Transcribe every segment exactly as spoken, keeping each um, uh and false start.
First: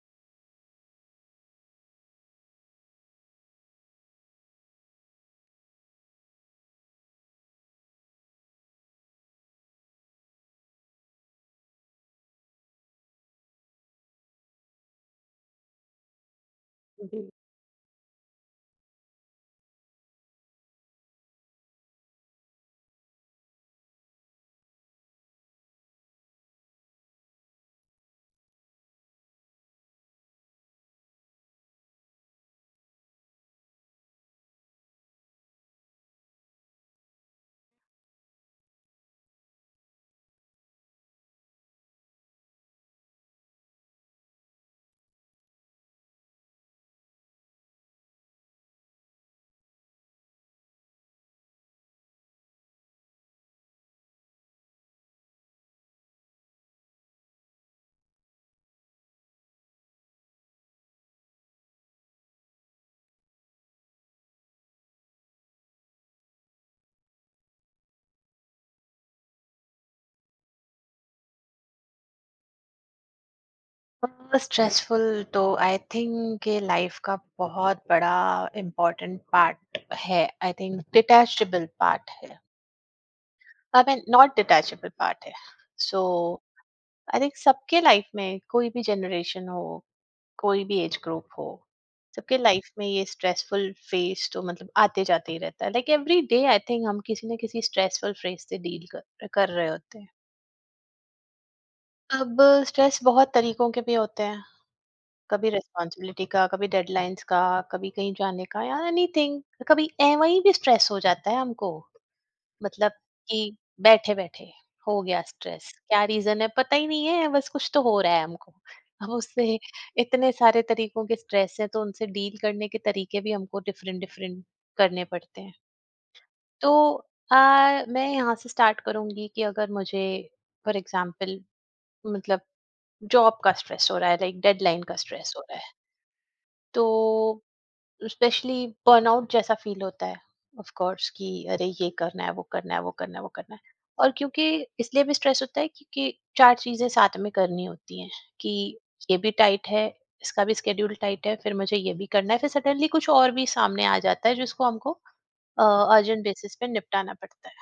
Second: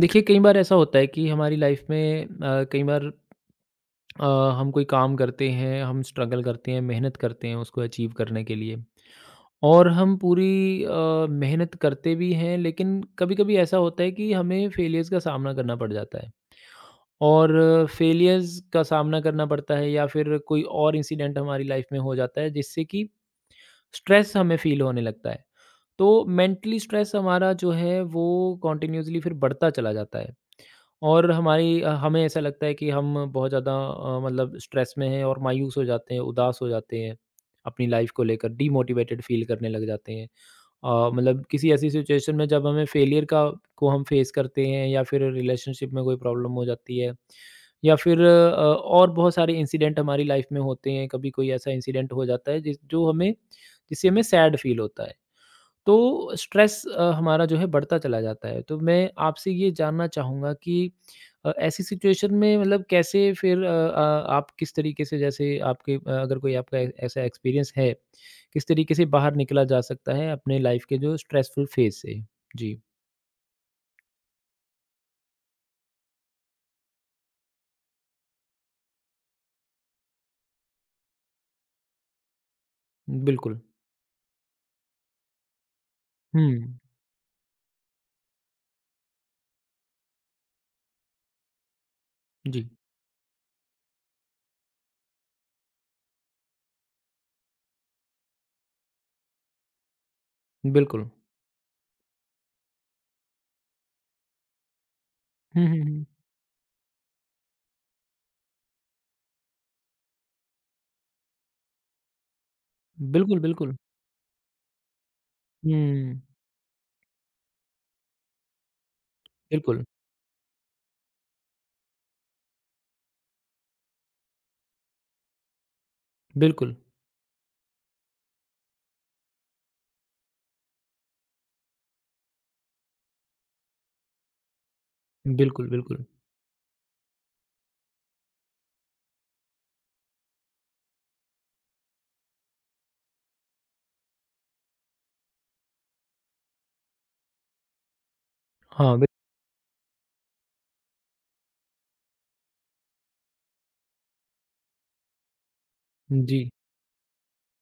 देखिए, कई बार ऐसा होता है कि हमारी लाइफ में अ, कई बार अ, हम कोई काम करते हैं, हम स्ट्रगल करते हैं, मेहनत करते हैं उसको अचीव करने के लिए और हम पूरी अ, मेहनत करते भी हैं, लेकिन कभी-कभी ऐसा होता है कि हमें फेलियर्स का सामना करना पड़ जाता है और फेलियर्स का सामना करना पड़ता है या फिर कोई और इंसिडेंट हमारी लाइफ में हो जाता है, जिससे कि स्ट्रेस हमें फ़ील होने लगता है। तो मेंटली स्ट्रेस हमारा जो है, वो कंटिन्यूअसली फिर बढ़ता चला जाता है। और हमारी अ, हमें ऐसा लगता है कि हम बहुत ज़्यादा अ, मतलब स्ट्रेस में हैं और मायूस हो जाते हैं, उदास हो जाते हैं अपनी लाइफ को लेकर, डीमोटिवेटेड फ़ील करने लग जाते हैं। अ, मतलब किसी ऐसी सिचुएशन में जब हमें फेलियर का को हम फेस करते हैं या फिर रिलेशनशिप में कोई प्रॉब्लम हो जाती है या फिर अ, और बहुत सारे इंसिडेंट हमारी लाइफ में होते हैं। कभी कोई ऐसा इंसिडेंट हो जाता है जिस जो हमें जिससे हमें सैड फ़ील होता है। तो स्ट्रेस अ, हमारा जो है बढ़ता चला जाता है। तो मैं आपसे ये जानना चाहूँगा कि अ, ऐसी सिचुएशन में मतलब कैसे फिर अ अ, आप किस तरीके से जैसे आपके अ, अगर कोई आपका ए ऐसा एक्सपीरियंस है, किस तरीके से बाहर निकला जा सकता है अपने लाइफ़ के जो स्ट्रेसफुल फ़ेज़ से? जी, स्ट्रेसफुल तो आई थिंक ये लाइफ का बहुत बड़ा इम्पोर्टेंट पार्ट है। आई थिंक डिटैचेबल पार्ट है, बिल्कुल। I mean not detachable part है। सो हुँ, आई थिंक सबके लाइफ में कोई भी जनरेशन हो, कोई भी एज ग्रुप हो, सबके जी, लाइफ में ये स्ट्रेसफुल फेज तो मतलब आते जाते ही रहता है। Like every day I think हम किसी ना किसी स्ट्रेसफुल फेज से डील कर, कर रहे होते हैं। बिल्कुल। अब स्ट्रेस बहुत तरीकों के भी होते हैं। कभी हुँ, हुँ, हुँ। रिस्पॉन्सिबिलिटी का, कभी डेडलाइंस का, कभी कहीं जाने का या एनीथिंग, कभी ए वहीं भी स्ट्रेस हो जाता है हमको, मतलब कि बिल्कुल, बिल्कुल। बैठे बैठे हो गया स्ट्रेस, क्या हुँ, रीजन है पता ही नहीं है, बस कुछ तो हो रहा है हमको। अब उससे बिल्कुल, इतने सारे तरीकों के स्ट्रेस हैं, तो उनसे डील करने के तरीके भी हमको डिफरेंट डिफरेंट करने पड़ते हैं। तो बिल्कुल, आ, मैं यहाँ से स्टार्ट करूंगी कि अगर मुझे फॉर एग्जाम्पल मतलब जॉब का स्ट्रेस हो रहा है, लाइक डेडलाइन का स्ट्रेस हो रहा बिल्कुल, है, बिल्कुल। तो स्पेशली बर्नआउट जैसा फील होता है ऑफ कोर्स कि अरे ये करना है, वो करना है, वो करना है, वो करना है। और क्योंकि इसलिए भी स्ट्रेस होता है क्योंकि चार चीजें साथ में करनी होती हैं कि हाँ, बिल ये भी टाइट है, इसका भी स्केड्यूल टाइट है, फिर मुझे ये भी करना है, फिर सडनली कुछ और भी सामने आ जाता है जिसको हमको अर्जेंट जी, बेसिस पे निपटाना पड़ता है।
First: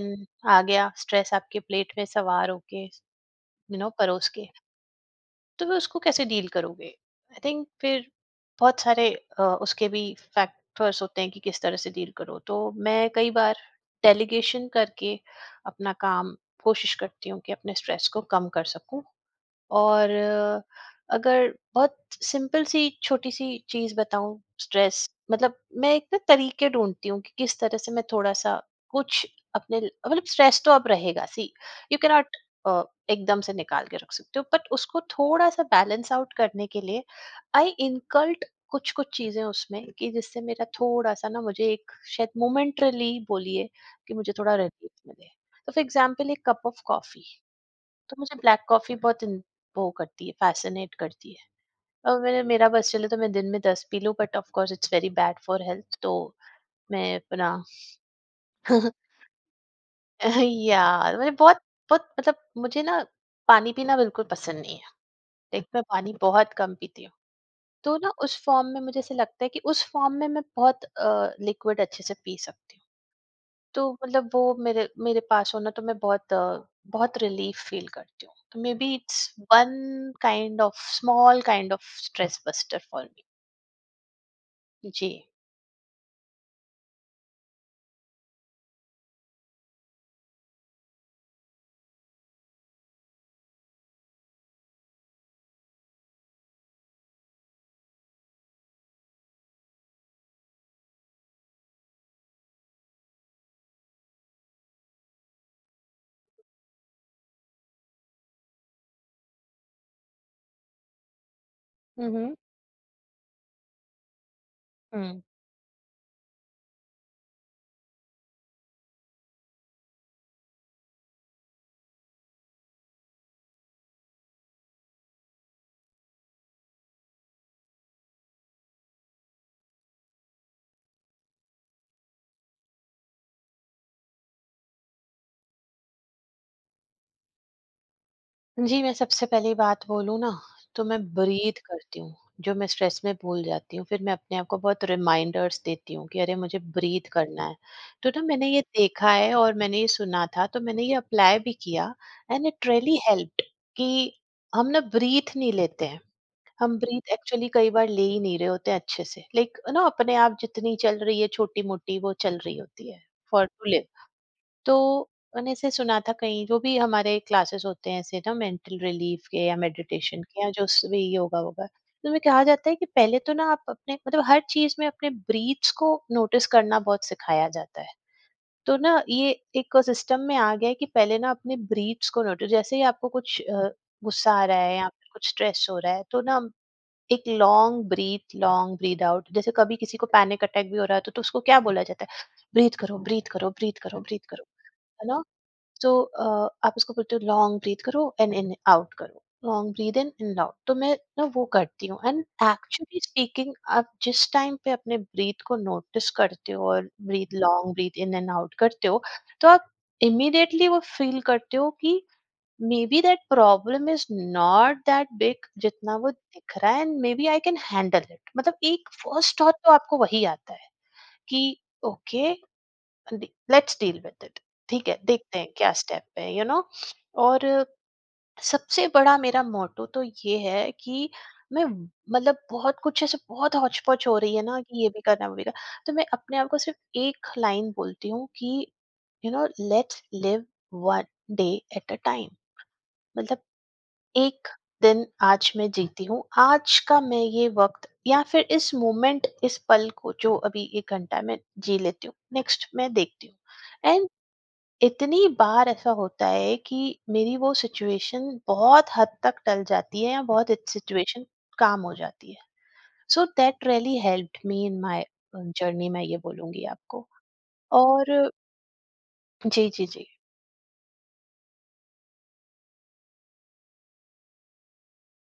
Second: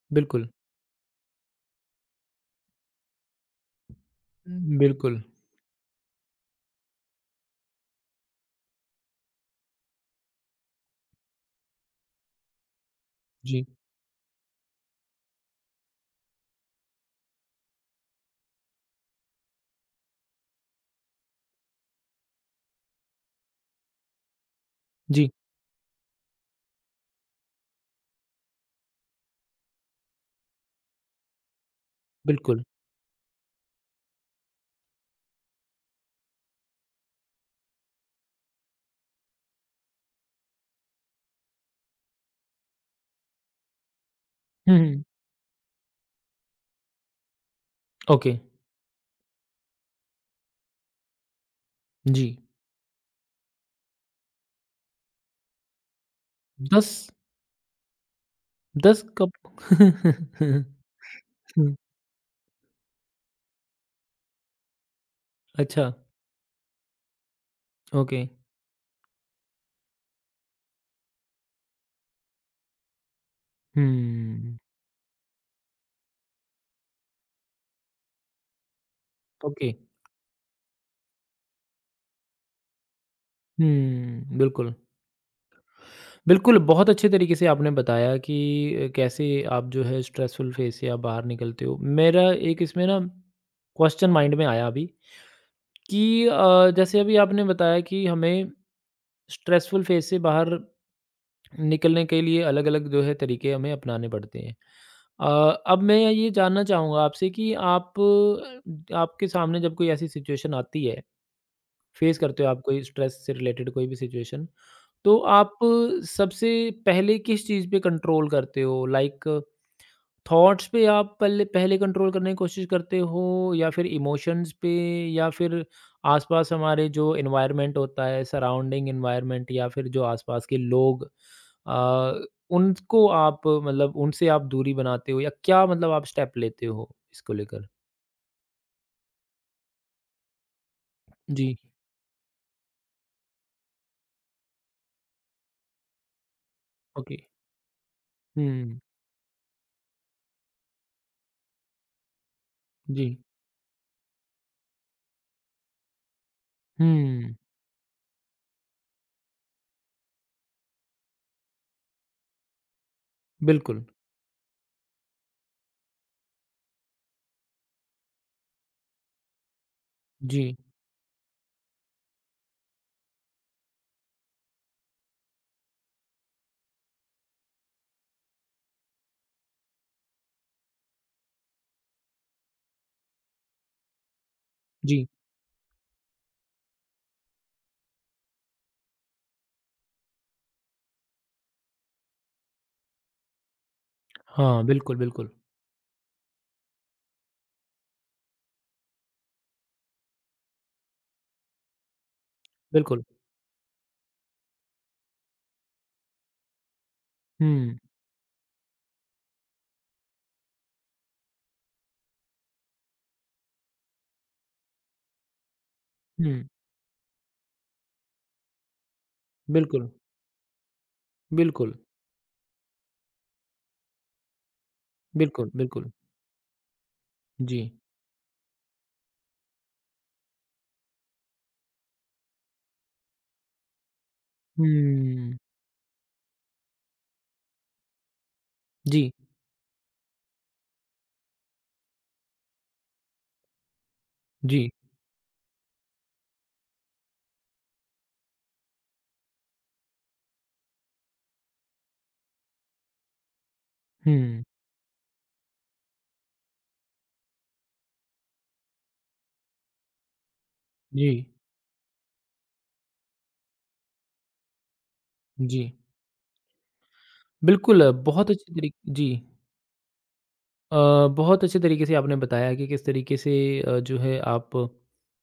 देन बिल्कुल। आ गया स्ट्रेस आपके प्लेट में सवार होके यू नो परोस के। बिल्कुल, तो वे उसको कैसे डील करोगे? आई थिंक फिर बहुत सारे अ, उसके भी फैक्टर्स होते हैं कि किस तरह से डील करो। तो मैं कई बार जी, डेलीगेशन करके अपना काम कोशिश करती हूँ कि अपने स्ट्रेस को कम कर सकूं। और अ, अगर बहुत सिंपल सी छोटी सी चीज बताऊं स्ट्रेस जी, मतलब, मैं एक ना तरीके ढूंढती हूँ कि किस तरह से मैं थोड़ा सा कुछ अपने ल- मतलब स्ट्रेस तो अब रहेगा। सी, यू कैन नॉट बिल्कुल। एकदम से निकाल के रख सकते हो, बट उसको थोड़ा सा बैलेंस आउट करने के लिए आई इनकल्ट कुछ कुछ चीजें उसमें, कि जिससे मेरा थोड़ा सा ना, मुझे एक शायद मोमेंटरली बोलिए कि मुझे थोड़ा हुँ, रिलीफ हुँ। मिले। तो फॉर एग्जाम्पल एक कप ऑफ कॉफी, तो ओके, मुझे ब्लैक कॉफ़ी बहुत इन वो करती है, फ़ैसिनेट करती है। और जी। मैंने, मेरा बस चले तो मैं दिन में दस पी लूँ, but of course it's very bad for health, तो दस मैं अपना दस कप या मुझे बहुत हुँ, बहुत मतलब, मुझे ना पानी पीना बिल्कुल पसंद नहीं है। लाइक मैं अच्छा, पानी बहुत कम पीती हूँ। तो ना, ओके। उस फ़ॉर्म में मुझे ऐसा लगता है कि उस फ़ॉर्म में मैं बहुत अ, लिक्विड अच्छे से पी सकती हूँ। तो मतलब वो हुँ, मेरे मेरे पास हो ना, तो मैं बहुत अ, बहुत रिलीफ फील करती हूँ। तो maybe it's okay. One kind of small kind of stress buster for me. हुँ, बिल्कुल। जी। बिल्कुल, बहुत अच्छे तरीके से आपने बताया कि अ, कैसे आप जो है स्ट्रेसफुल फ़ेज़ से आप बाहर निकलते हो। मेरा एक इसमें ना क्वेश्चन माइंड में आया अभी कि अ, जैसे अभी आपने बताया कि हमें स्ट्रेसफुल फ़ेज़ से बाहर निकलने के लिए अलग-अलग जो है तरीके हमें अपनाने पड़ते हैं। अ, अब मैं ये जानना चाहूँगा आपसे कि आप अ, आपके सामने जब कोई ऐसी सिचुएशन आती है, फेस हम्म, करते हो आप कोई स्ट्रेस से रिलेटेड कोई भी सिचुएशन, तो हम्म। आप अ, सबसे पहले किस चीज़ पे कंट्रोल करते हो? लाइक थॉट्स पे आप पहले पहले कंट्रोल करने की कोशिश करते हो या फिर इमोशंस पे या फिर आसपास हमारे जो एनवायरनमेंट होता है, सराउंडिंग एनवायरनमेंट या फिर जो आसपास के लोग अ, उनको आप मतलब उनसे आप दूरी बनाते हो या क्या मतलब आप स्टेप लेते हो इसको लेकर? जी, मैं सबसे पहली बात बोलूँ ना, तो मैं जी, ब्रीथ करती हूँ, जो मैं स्ट्रेस में भूल जाती हूँ। फिर मैं अपने आप को बहुत रिमाइंडर्स देती हूँ कि अरे मुझे ब्रीथ ओके। करना है। तो ना, मैंने ये हुँ, देखा है और मैंने ये सुना था, तो मैंने ये अप्लाई भी किया, एंड इट रियली जी। हेल्प्ड कि हम ना ब्रीथ नहीं लेते हैं। हम ब्रीथ हुँ, एक्चुअली कई बार ले ही नहीं रहे होते अच्छे से, लाइक ना अपने आप जितनी चल रही है छोटी मोटी वो चल रही होती है, फॉर टू लिव। बिल्कुल। तो मैंने ऐसे सुना था कहीं, जो भी हमारे क्लासेस होते हैं ऐसे ना मेंटल रिलीफ के या मेडिटेशन जी, के या जो स- भी योगा होगा, तो में कहा जाता है कि पहले तो ना आप अपने मतलब हर चीज में अपने ब्रीथ्स को नोटिस करना बहुत सिखाया जाता है। तो ना ये एक सिस्टम में आ गया है कि पहले ना अपने ब्रीथ्स को नोटिस, जैसे ही आपको कुछ अ, गुस्सा आ रहा है या जी। फिर कुछ स्ट्रेस हो रहा है, तो ना एक long breath, long breath out. जैसे कभी किसी को पैनिक अटैक भी हो रहा है, तो, तो उसको क्या बोला जाता है? ब्रीथ करो, ब्रीथ करो, ब्रीथ करो, ब्रीथ करो, हाँ, बिल्कुल, है ना। बिल्कुल, तो अ, आप उसको बोलते हो लॉन्ग ब्रीथ करो एंड इन आउट करो, long breathe in and out. तो मैं ना वो करती हूँ, एंड एक्चुअली बिल्कुल। स्पीकिंग, आप जिस टाइम पे अपने ब्रीथ को नोटिस करते हो और breath long hmm, breath in and out करते हो, तो आप इमीडिएटली वो फील करते हो कि maybe that problem is not that big, जितना वो हुँ, दिख रहा है, and maybe I can handle it. मतलब एक फर्स्ट थॉट तो बिल्कुल, आपको वही आता है कि बिल्कुल, okay, let's deal with it, ठीक है देखते हैं बिल्कुल, क्या बिल्कुल। स्टेप है यू नो और जी। सबसे बड़ा मेरा मोटो तो ये है कि मैं मतलब, बहुत कुछ ऐसे बहुत हौच पौच हो रही है ना कि ये भी करना हुँ, वो भी करना, तो मैं अपने आप को सिर्फ एक लाइन बोलती हूँ कि जी, you know, let's live one day at a time. मतलब एक जी। दिन आज मैं जीती हूँ, आज का मैं ये वक्त या फिर इस मोमेंट इस पल को जो अभी एक घंटा मैं जी लेती हूँ, नेक्स्ट मैं देखती हूँ। एंड हुँ, इतनी बार ऐसा होता है कि मेरी वो सिचुएशन बहुत हद तक टल जाती है या बहुत जी, सिचुएशन काम हो जाती है। So that really helped me in my जी। जर्नी, मैं ये बोलूंगी आपको। बिल्कुल, अ, और बहुत अच्छे तरीक़े जी। जी, जी, जी। अ, बहुत अच्छे तरीक़े से आपने बताया कि किस तरीक़े से अ, जो है आप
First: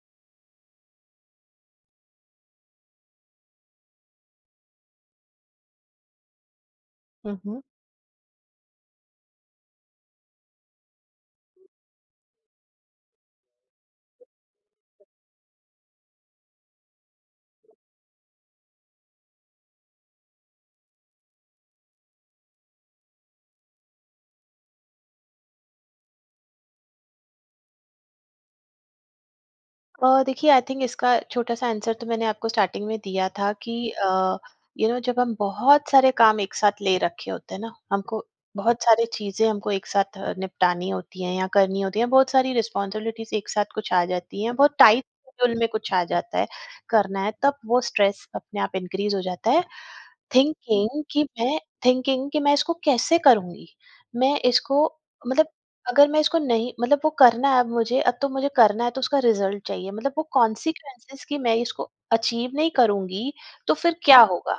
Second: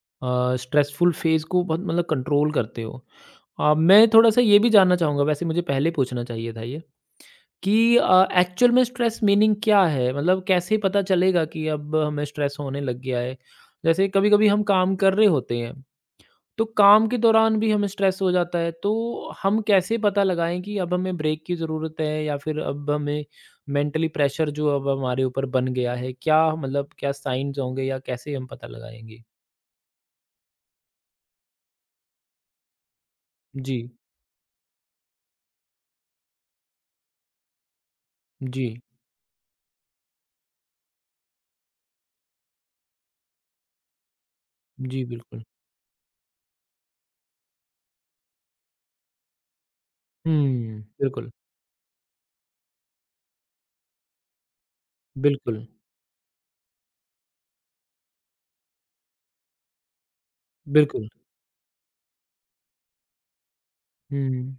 अ, स्ट्रेसफुल फ़ेज़ को बहुत मतलब कंट्रोल करते हो। अ, मैं थोड़ा-सा ये भी जानना चाहूँगा वैसे मुझे पहले पूछना चाहिए था ये हम्म, हम्म। कि अ, एक्चुअल में स्ट्रेस मीनिंग क्या है? मतलब कैसे पता चलेगा कि अब हमें स्ट्रेस होने लग गया है? जैसे कभी-कभी हम काम कर रहे होते हैं, तो काम के दौरान भी हमें स्ट्रेस हो जाता है, तो हम कैसे पता लगाएँ कि अब हमें ब्रेक की ज़रूरत है या फिर अब हमें मेंटली प्रेशर जो अब हमारे ऊपर बन गया है, क्या मतलब क्या साइन्स होंगे या कैसे हम पता लगाएँगे? अ, देखिए आई थिंक इसका छोटा-सा आंसर तो मैंने आपको स्टार्टिंग में दिया था कि जी, अ, यू नो, जब हम बहुत सारे काम एक साथ ले रखे होते हैं ना, हमको जी। बहुत सारी चीज़ें हमको एक साथ अ, निपटानी होती हैं या करनी होती हैं, बहुत सारी रिस्पॉन्सिबिलिटीज़ एक साथ कुछ आ जाती हैं, बहुत जी, टाइट बिल्कुल। शेड्यूल में कुछ आ जाता है, करना है, तब वो स्ट्रेस अपने आप इनक्रीज़ हो जाता है, हुँ, थिंकिंग कि बिल्कुल, मैं थिंकिंग कि मैं इसको कैसे करूँगी? मैं इसको मतलब, बिल्कुल, अगर मैं इसको नहीं, मतलब वो करना है अब मुझे, अब तो मुझे करना है, तो उसका रिज़ल्ट चाहिए। मतलब वो बिल्कुल। कॉन्सिक्वेंसेज़ कि मैं इसको अचीव नहीं करूँगी, तो फिर क्या हुँ, होगा?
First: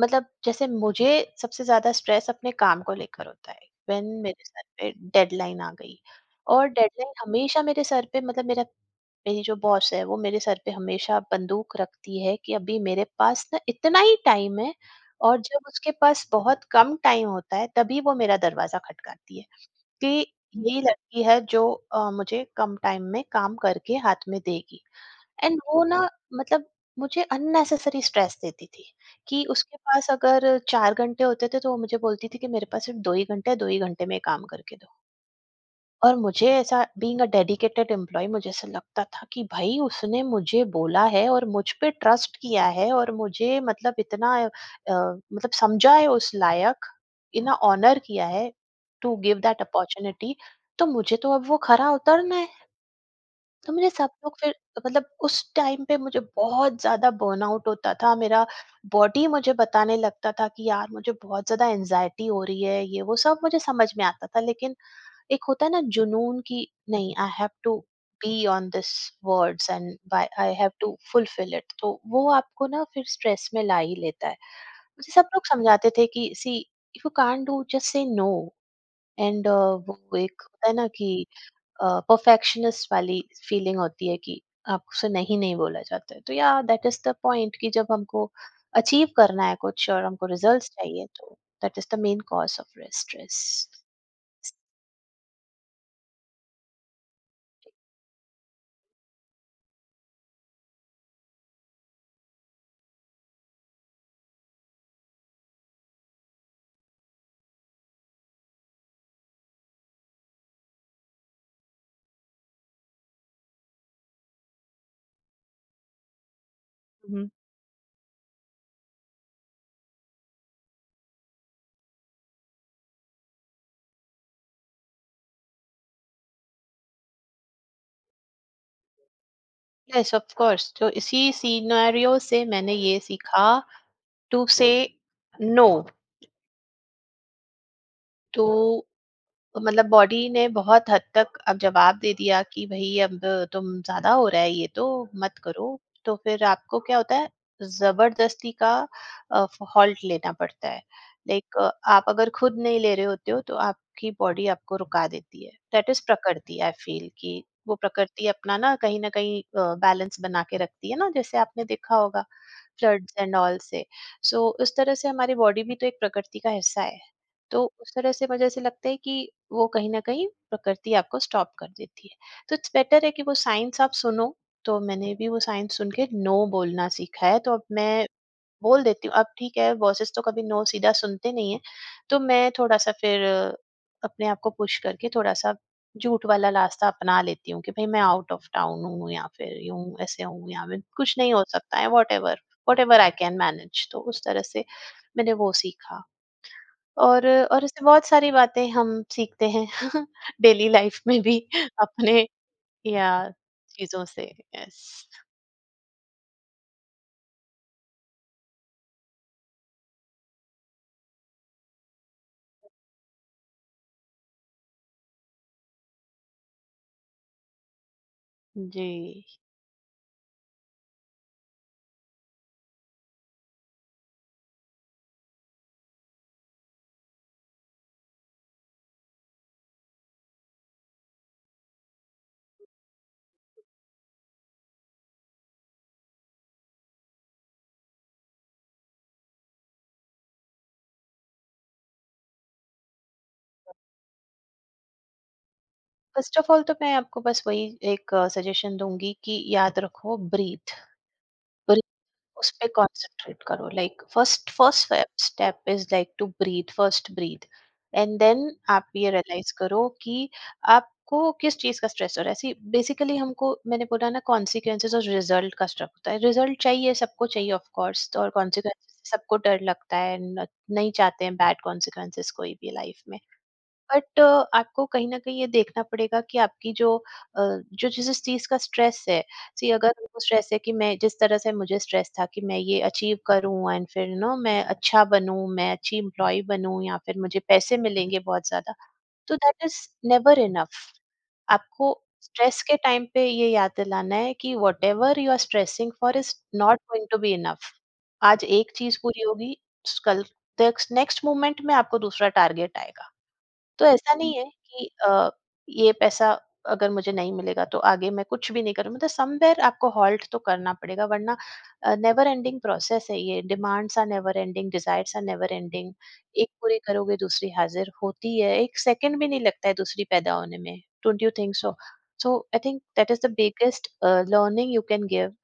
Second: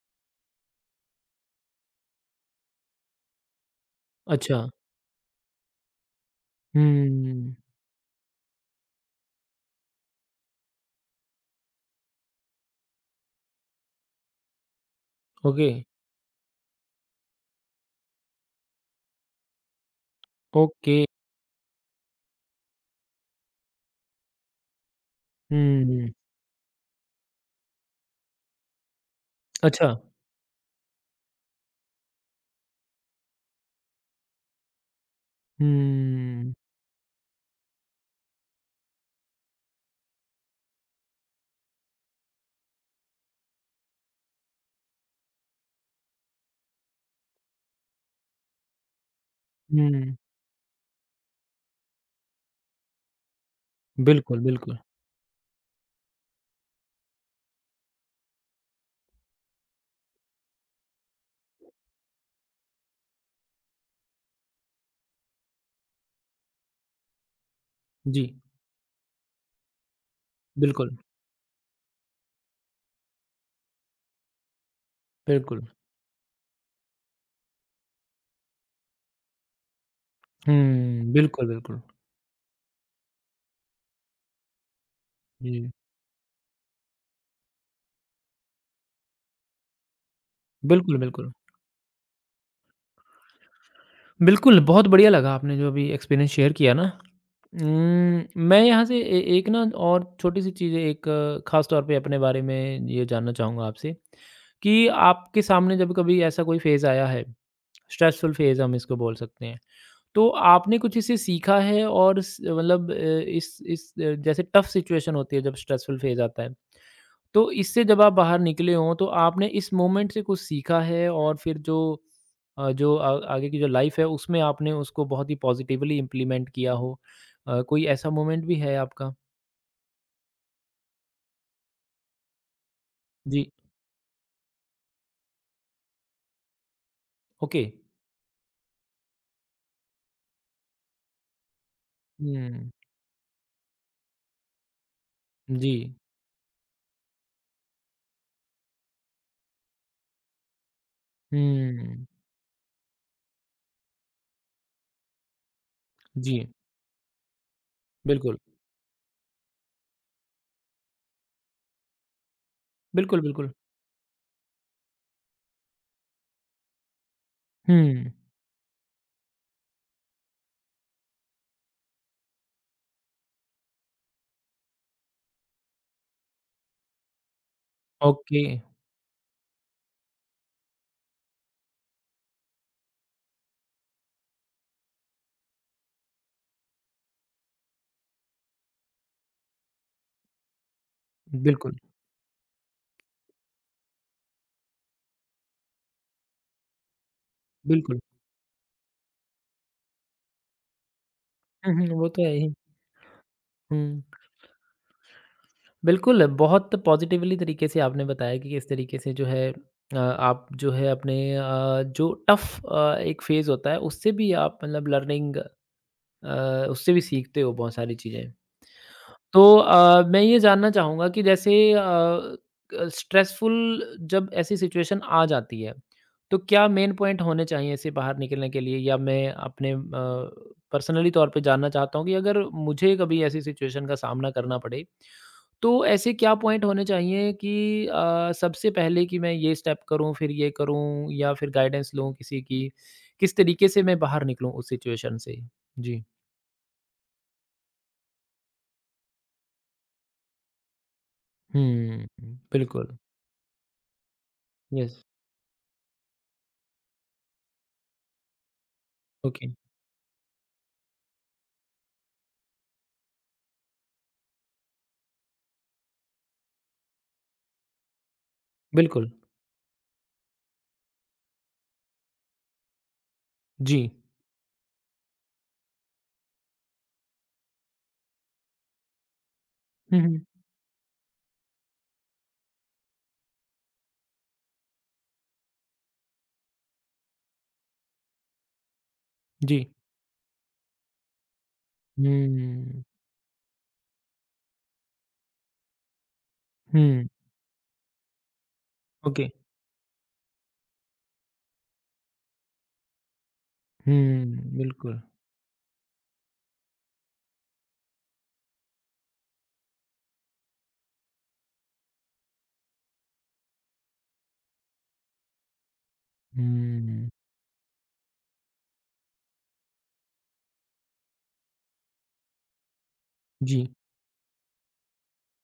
मतलब जैसे मुझे सबसे ज़्यादा स्ट्रेस अपने काम को लेकर होता है व्हेन मेरे अच्छा। सर पे डेडलाइन आ गई। और डेडलाइन हुँ, हमेशा मेरे सर पे, मतलब मेरा मेरी जो बॉस है वो मेरे सर पे हमेशा बंदूक रखती है कि अभी मेरे पास ना इतना ही टाइम है, और जब ओके, उसके पास बहुत कम टाइम होता है तभी वो मेरा दरवाजा खटकाती है कि ये ओके। लड़की है जो अ, मुझे कम टाइम में काम करके हाथ में देगी, एंड वो ना हुँ, मतलब मुझे अननेसेसरी स्ट्रेस देती थी कि उसके अच्छा। पास अगर चार घंटे होते थे तो वो मुझे बोलती थी कि मेरे पास सिर्फ दो ही घंटे हैं, दो ही घंटे में ये काम करके दो। और मुझे हुँ, ऐसा, बीइंग अ डेडिकेटेड एम्प्लॉय, मुझे ऐसा लगता था कि भाई उसने मुझे बोला है और मुझ पे ट्रस्ट किया है, और मुझे मतलब इतना अ, मतलब समझा है उस लायक, इतना ऑनर किया है to give that hmm, opportunity, तो मुझे तो अब वो खरा उतरना है। तो मेरे सब लोग बिल्कुल, फिर, बिल्कुल। मतलब उस टाइम पे मुझे बहुत ज्यादा बर्नआउट होता था। मेरा बॉडी मुझे बताने लगता था कि यार मुझे बहुत ज्यादा एनजाइटी हो रही है, ये वो सब मुझे समझ में आता था, लेकिन एक होता है ना जुनून की नहीं, आई हैव टू जी, be on this words and I have बिल्कुल, टू फुलफिल इट, तो वो आपको ना फिर स्ट्रेस में ला ही लेता है। मुझे सब लोग बिल्कुल। समझाते थे कि see, if you can't do, just say no. And वो एक होता है ना कि हुँ, बिल्कुल, बिल्कुल। परफेक्शनिस्ट वाली फीलिंग होती है कि आपसे नहीं नहीं जी, बोला जाता है, तो या दैट इज द पॉइंट कि जब हमको अचीव करना है कुछ और हमको रिजल्ट्स बिल्कुल, चाहिए, बिल्कुल। तो that is the main cause of stress. बिल्कुल, बहुत बढ़िया लगा आपने जो अभी एक्सपीरियंस शेयर किया ना उम, मैं यहाँ से ए एक ना और छोटी-सी चीज़ है, एक ख़ास तौर पे अपने बारे में ये जानना चाहूँगा आपसे, कि आपके सामने जब कभी ऐसा कोई फ़ेज़ आया है, स्ट्रेसफुल फ़ेज़ हम इसको बोल सकते हैं, तो आपने कुछ इससे सीखा है और स मतलब अ, इस इस अ, जैसे टफ़ सिचुएशन होती है जब स्ट्रेसफुल फ़ेज़ आता है, तो इससे जब आप बाहर निकले हों तो आपने इस मोमेंट से कुछ सीखा है और फिर जो अ, जो आ, आगे की जो लाइफ है उसमें आपने उसको बहुत ही पॉजिटिवली इम्प्लीमेंट किया हो अ, कोई ऐसा मोमेंट भी है आपका यस ऑफ कोर्स, तो इसी सिनेरियो से मैंने ये सीखा जी to say no, okay to मतलब बॉडी ने बहुत हद तक अब जवाब दे दिया कि हम्म भई अब तुम ज़्यादा हो रहा है ये तो, मत जी करो। तो फिर आपको क्या होता है, ज़बरदस्ती का अ, फ हॉल्ट लेना पड़ता है। लाइक आप हम्म अगर खुद नहीं ले रहे होते हो, तो आपकी बॉडी आपको रुका देती है। दैट इज़ जी प्रकृति, आई फील, कि वो प्रकृति बिल्कुल अपना ना कहीं न कहीं अ, बैलेंस बना के रखती है ना, जैसे आपने देखा होगा फ्लड्स बिल्कुल एंड बिल्कुल ऑल से। सो इस तरह से हमारी बॉडी भी तो एक प्रकृति का हिस्सा है। तो उस हम्म तरह से मुझे ऐसे लगता है कि वो कहीं न कहीं प्रकृति आपको स्टॉप कर देती है। तो इट्स बेटर है कि वो साइन्स आप सुनो, तो मैंने भी वो साइन्स सुन के नो बोलना सीखा है, तो अब मैं ओके बोल देती हूँ। अब ठीक है बॉसेस तो कभी नो सीधा सुनते नहीं हैं, तो मैं थोड़ा-सा फिर अपने आप को पुश करके थोड़ा-सा झूठ वाला रास्ता अपना लेती हूँ कि भई मैं आउट ऑफ टाउन हूँ या फिर यूँ ऐसे हूँ या फिर कुछ नहीं हो बिल्कुल सकता है whatever, whatever I can manage. तो उस तरह से मैंने वो सीखा। और और उससे बिल्कुल बहुत सारी बातें हम सीखते हैं डेली लाइफ में भी, हम्म हम्म, वो अपने तो है ही या हम्म चीजों से, यस। बिल्कुल, बहुत पॉज़िटिवली तरीके से आपने बताया कि किस तरीके से जो है अ, आप जो है अपने अ, जो टफ़ अ, एक फ़ेज़ होता है उससे भी आप मतलब लर्निंग अ, उससे भी सीखते हो बहुत सारी चीज़ें। जी, तो अ, मैं ये जानना चाहूँगा कि जैसे अ, क स्ट्रेसफुल जब ऐसी सिचुएशन आ जाती है, तो क्या मेन पॉइंट होने चाहिए इससे बाहर निकलने के लिए? या मैं अपने अ, पर्सनली तौर पे जानना चाहता हूँ कि अगर मुझे कभी ऐसी सिचुएशन का सामना करना पड़े, तो ऐसे क्या पॉइंट होने चाहिए कि अ, सबसे पहले कि मैं ये स्टेप करूँ, फिर ये करूँ या फिर गाइडेंस लूँ किसी की? किस तरीके से मैं बाहर निकलूँ उस सिचुएशन से? जी। फर्स्ट ऑफ ऑल तो मैं आपको बस वही एक सजेशन दूंगी कि याद रखो ब्रीथ, हुँ, उस पे बिल्कुल। कॉन्संट्रेट करो, like first first yes, step is like to breath, first breath, and then आप ये ओके। रियलाइज करो कि आपको किस चीज का स्ट्रेस हो रहा है। सी, बेसिकली हमको, मैंने बोला ना, कॉन्सिक्वेंसेस और रिजल्ट का स्ट्रेस होता है, रिजल्ट चाहिए सबको, चाहिए ऑफ कोर्स, और बिल्कुल, कॉन्सिक्वेंसेस सबको डर लगता है न- नहीं चाहते हैं बैड कॉन्सिक्वेंसेस कोई भी लाइफ में। जी। बट आपको कहीं न कहीं ये देखना पड़ेगा कि आपकी जो अ, जो जिस चीज़ का स्ट्रेस है, सी अगर हुँ, उनको हुँ, स्ट्रेस है कि मैं, जिस तरह से मुझे स्ट्रेस था कि मैं ये अचीव करूँ, एंड फिर यू नो मैं अच्छा बनूँ, मैं अच्छी एम्प्लॉयी बनूँ या फिर मुझे पैसे मिलेंगे बहुत ज़्यादा, तो जी। That is never enough. आपको स्ट्रेस के हुँ, टाइम पे ये याद दिलाना है कि whatever you are stressing for is not hmm, going to be enough. आज एक चीज़ पूरी ओके। होगी, स कल नेक्स्ट नेक्स्ट मोमेंट में आपको दूसरा टारगेट आएगा। तो ऐसा नहीं हुँ, है कि बिल्कुल। अ, ये पैसा अगर मुझे नहीं मिलेगा तो आगे मैं कुछ भी नहीं करूँ, मतलब समवेयर आपको हॉल्ट तो करना पड़ेगा, वरना नेवर एंडिंग प्रोसेस है ये, demands are never ending, desires are never ending. एक पूरी हुँ, करोगे दूसरी हाजिर होती है, एक सेकंड भी नहीं लगता है दूसरी पैदा होने में। Don't you think so? So I think that is the जी। Biggest learning you can give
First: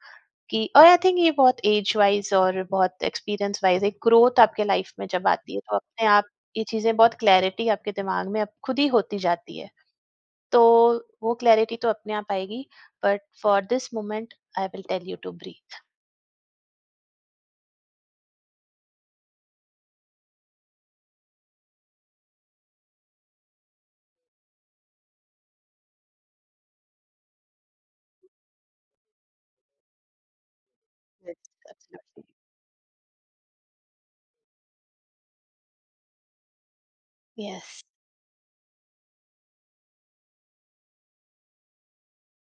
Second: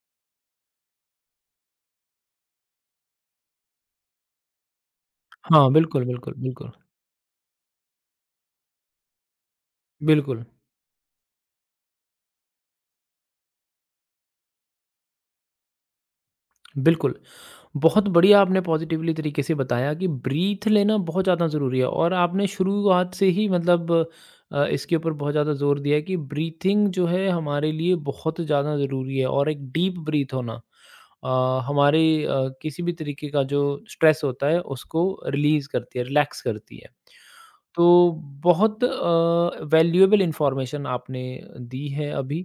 कि, और आई थिंक ये बहुत एज वाइज और बहुत एक्सपीरियंस वाइज एक ग्रोथ आपके लाइफ में जब आती है हाँ, तो बिल्कुल, अपने आप बिल्कुल, ये बिल्कुल, चीजें, बहुत क्लैरिटी आपके दिमाग में अब खुद ही होती जाती है। बिल्कुल। तो वो क्लैरिटी तो अपने आप आएगी, but for this moment I will tell you to breathe. बिल्कुल। बहुत बढ़िया आपने पॉज़िटिवली तरीके से बताया कि ब्रीथ लेना बहुत ज़्यादा ज़रूरी है और आपने शुरुआत से ही मतलब अ, इसके ऊपर बहुत ज़्यादा ज़ोर दिया है कि ब्रीथिंग जो है हमारे लिए बहुत ज़्यादा ज़रूरी है और एक डीप ब्रीथ होना Yes, अ, हमारे absolutely. अ, किसी भी तरीके का जो स्ट्रेस होता है उसको रिलीज़ करती है, रिलैक्स करती है। Yes. तो बहुत अ, वैल्यूएबल इन्फॉर्मेशन आपने दी है अभी।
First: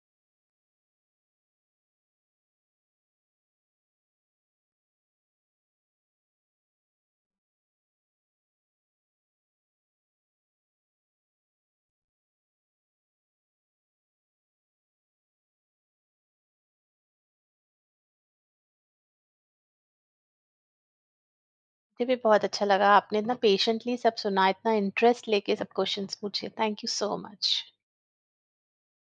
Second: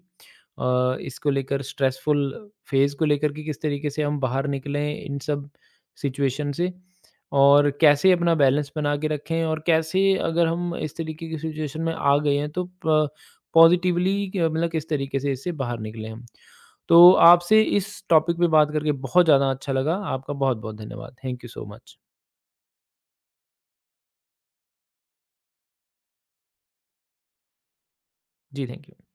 अ, इसको लेकर स्ट्रेसफुल फ़ेज़ को लेकर के किस तरीके से हम बाहर निकलें इन सब सिचुएशन से और कैसे अपना बैलेंस बना के रखें और कैसे अगर हम इस तरीके की सिचुएशन में आ गए हैं तो प पॉज़िटिवली क मतलब किस तरीके से इससे बाहर निकलें हम। तो आपसे इस टॉपिक पे बात करके बहुत ज़्यादा अच्छा लगा। आपका बहुत-बहुत धन्यवाद। Thank you so much. मुझे भी बहुत अच्छा लगा, आपने इतना पेशेंटली सब सुना, इतना इंटरेस्ट लेके सब क्वेश्चंस पूछे। Thank you so much. जी, थैंक यू।